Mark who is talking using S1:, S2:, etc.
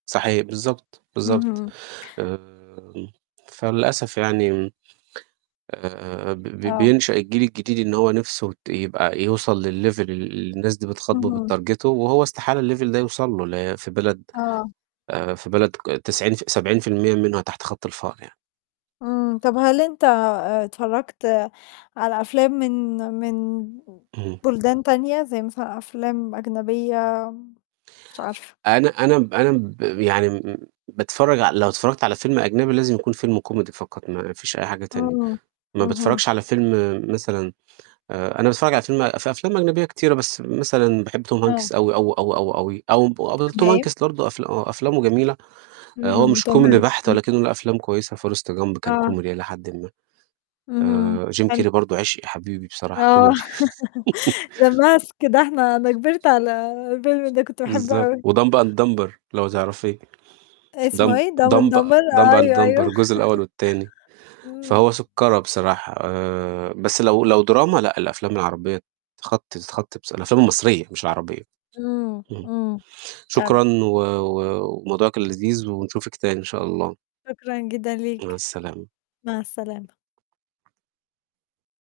S1: صحيح بالضبط بالضبط.
S2: اهم.
S1: آآ فللأسف يعني م آآ ب ب
S2: آه.
S1: بينشأ الجيل الجديد إن هو نِفْسه ت يبقى يوصل للlevel ال اللي الناس دي بتخاطبه
S2: اهم.
S1: وبتتارجته، وهو استحالة الlevel ده يوصل له ل في بلد
S2: آه.
S1: آآ في بلد ك تسعين ف 70% منها تحت خط الفقر يع
S2: إمم، طَب هل أنت آآ اتفرّجت على أفلام من من
S1: اهم.
S2: بُلدان تانية؟ زي مثلًا أفلام أجنبية مش عارفة.
S1: أنا أنا م أنا مب يعني م م باتفرّج ع لو اتفرّجت على فيلم أجنبي لازم يكون فيلم كوميدي فقط، ما فيش أي حاجة تانية،
S2: إمم،
S1: ما
S2: اهم.
S1: باتفرّجش على فيلم مثلًا آآ أنا باتفرّج على فيلم في أفلام أجنبية كتيرة، بس مثلًا باحب توم
S2: آه.
S1: هانكس أوي أوي أوي [unintelligible] أومب [unintelligible]
S2: تحب
S1: توم
S2: إيه؟
S1: هانكس برضه أفل آه أفلامه جميلة، آآ هو
S2: إمم،
S1: مش
S2: توم
S1: كوميدي
S2: هانكس
S1: بحت
S2: امم.
S1: ولكنّه له أفلام كويسة forrest gump كان
S2: آه.
S1: كوميدي إلى حدٍ ما.
S2: اهم،
S1: آآ جيم
S2: حلو.
S1: كيري برضه عشقي، حبيبي بصراحة
S2: آه،
S1: كوميدي.
S2: the mask ده إحنا أنا كبرت على الفيلم ده كنت باحبّه
S1: بالضبط
S2: أوي.
S1: وdumb and dumber لو تعرفيه
S2: اسمه
S1: dumb
S2: إيه؟ dumb and
S1: dumb
S2: dumber،
S1: dumb and
S2: أيوه، أيوه.
S1: dumber الجزء الأول والتاني،
S2: إمم.
S1: فهو سُكّرة بصراحة، آآ بس لو لو دراما، لأ الأفلام العربية تخطي ذ تخطي بص الأفلام المصرية مش العربية،
S2: إمم،
S1: اهم.
S2: إمم. فعلًا.
S1: شكرًا و و وموضوع كان لذيذ ونشوفِك تاني إن شاء الله.
S2: شكرًا جدًا
S1: مع
S2: ليك،
S1: السلامة
S2: مع السلامة.